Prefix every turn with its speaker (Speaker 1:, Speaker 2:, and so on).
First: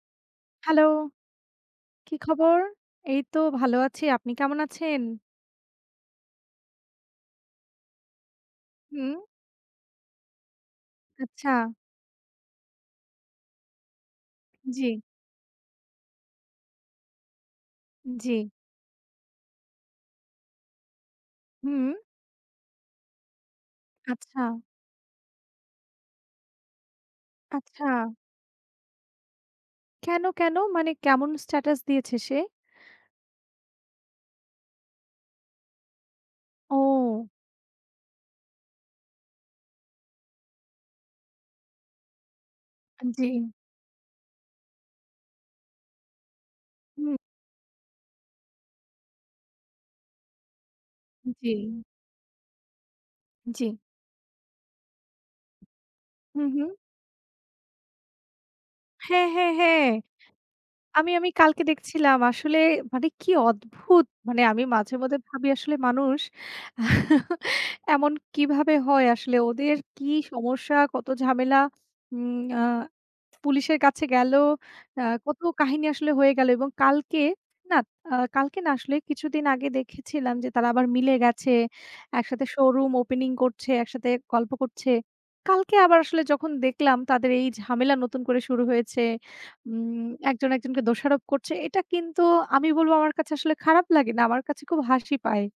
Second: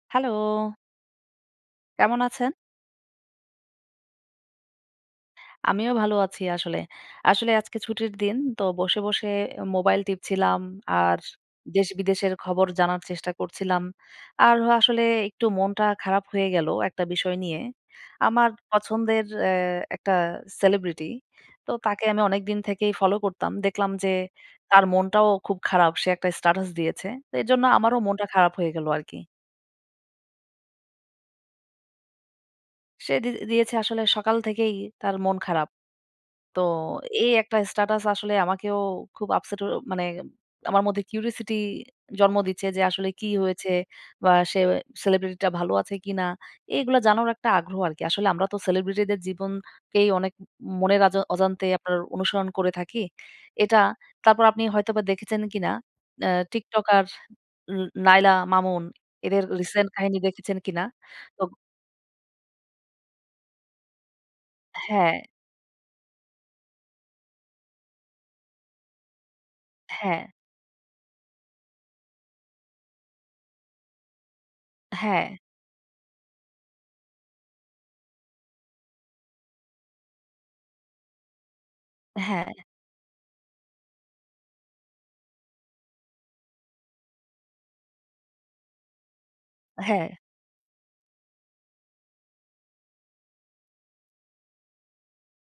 Speaker 1: Hello.
Speaker 2: Hello. কী
Speaker 1: কেমন আছেন?
Speaker 2: খবর? এই তো ভালো আছি। আপনি কেমন আছেন?
Speaker 1: আমিও ভালো আছি আসলে। আসলে আজকে ছুটির দিন তো বসে,
Speaker 2: হুম।
Speaker 1: বসে এ মোবাইল টিপছিলাম, আর
Speaker 2: আচ্ছা।
Speaker 1: দেশ-বিদেশের খবর জানার চেষ্টা করছিলাম। আর অ
Speaker 2: জি।
Speaker 1: আসলে একটু মনটা খারাপ হয়ে গেল একটা বিষয় নিয়ে।
Speaker 2: জি।
Speaker 1: আমার পছন্দের এ একটা সেলিব্রিটি। তো
Speaker 2: হুম।
Speaker 1: তাকে আমি অনেকদিন থেকেই ফলো করতাম। দেখলাম যে
Speaker 2: আচ্ছা।
Speaker 1: তার মনটাও খুব খারাপ। সে একটা স্ট্যাটাস দিয়েছে। তো এজন্য আমারও
Speaker 2: আচ্ছা।
Speaker 1: মনটা খারাপ হয়ে গেল আরকি।
Speaker 2: কেন কেন? মানে কেমন স্ট্যাটাস দিয়েছে সে?
Speaker 1: সে দি দিয়েছে আসলে, সকাল থেকেই তার মন খারাপ। তো
Speaker 2: ও।
Speaker 1: এই একটা স্ট্যাটাস আসলে আমাকেও খুব আপসেট অ মানে আমার মধ্যে curosity জন্ম দিচ্ছে যে
Speaker 2: আ
Speaker 1: আসলে কি
Speaker 2: জি।
Speaker 1: হয়েছে? বা, সে সেলিব্রিটিটা ভালো আছে কিনা? এগুলো
Speaker 2: হুম।
Speaker 1: জানারও একটা আগ্রহ আরকি। আসলে আমরা তো সেলিব্রিটিদের জীবনকেই অনেক ম মনের
Speaker 2: উ জি।
Speaker 1: অজান্তে আপনার অনুসরণ করে থাকি,
Speaker 2: জি।
Speaker 1: এটা। তারপর আপনি হয়তোবা দেখেছেন কিনা? আ
Speaker 2: হুম, হু।
Speaker 1: টিকটকার উ নায়লা মামুন
Speaker 2: হ্যাঁ,
Speaker 1: এদের
Speaker 2: হ্যাঁ, হ্যাঁ।
Speaker 1: রিসেন্ট কাহিনী দেখেছেন কিনা?
Speaker 2: আমি আমি
Speaker 1: তো
Speaker 2: কালকে দেখছিলাম আসলে। মানে কি অদ্ভুত! মানে আমি মাঝে, মাঝে
Speaker 1: হ্যাঁ।
Speaker 2: ভাবি আসলে মানুষ এমন কিভাবে হয় আসলে? ওদের কি
Speaker 1: হ্যাঁ।
Speaker 2: সমস্যা? কত ঝামেলা? উম আ পুলিশের কাছে গেল, আ
Speaker 1: হ্যাঁ।
Speaker 2: কত কাহিনী আসলে হয়ে গেল এবং কালকে না, আ কালকে না আসলে, কিছুদিন আগে দেখেছিলাম যে তারা আবার মিলে গেছে। একসাথে
Speaker 1: হ্যাঁ।
Speaker 2: শোরুম ওপেনিং করছে, একসাথে গল্প করছে। কালকে আবার আসলে যখন দেখলাম তাদের এই ঝামেলা নতুন করে শুরু হয়েছে। উম
Speaker 1: হ্যাঁ।
Speaker 2: একজন, একজনকে দোষারোপ করছে। এটা কিন্তু আমি বলবো আমার কাছে আসলে খারাপ লাগে না। আমার কাছে খুব হাসি পায়।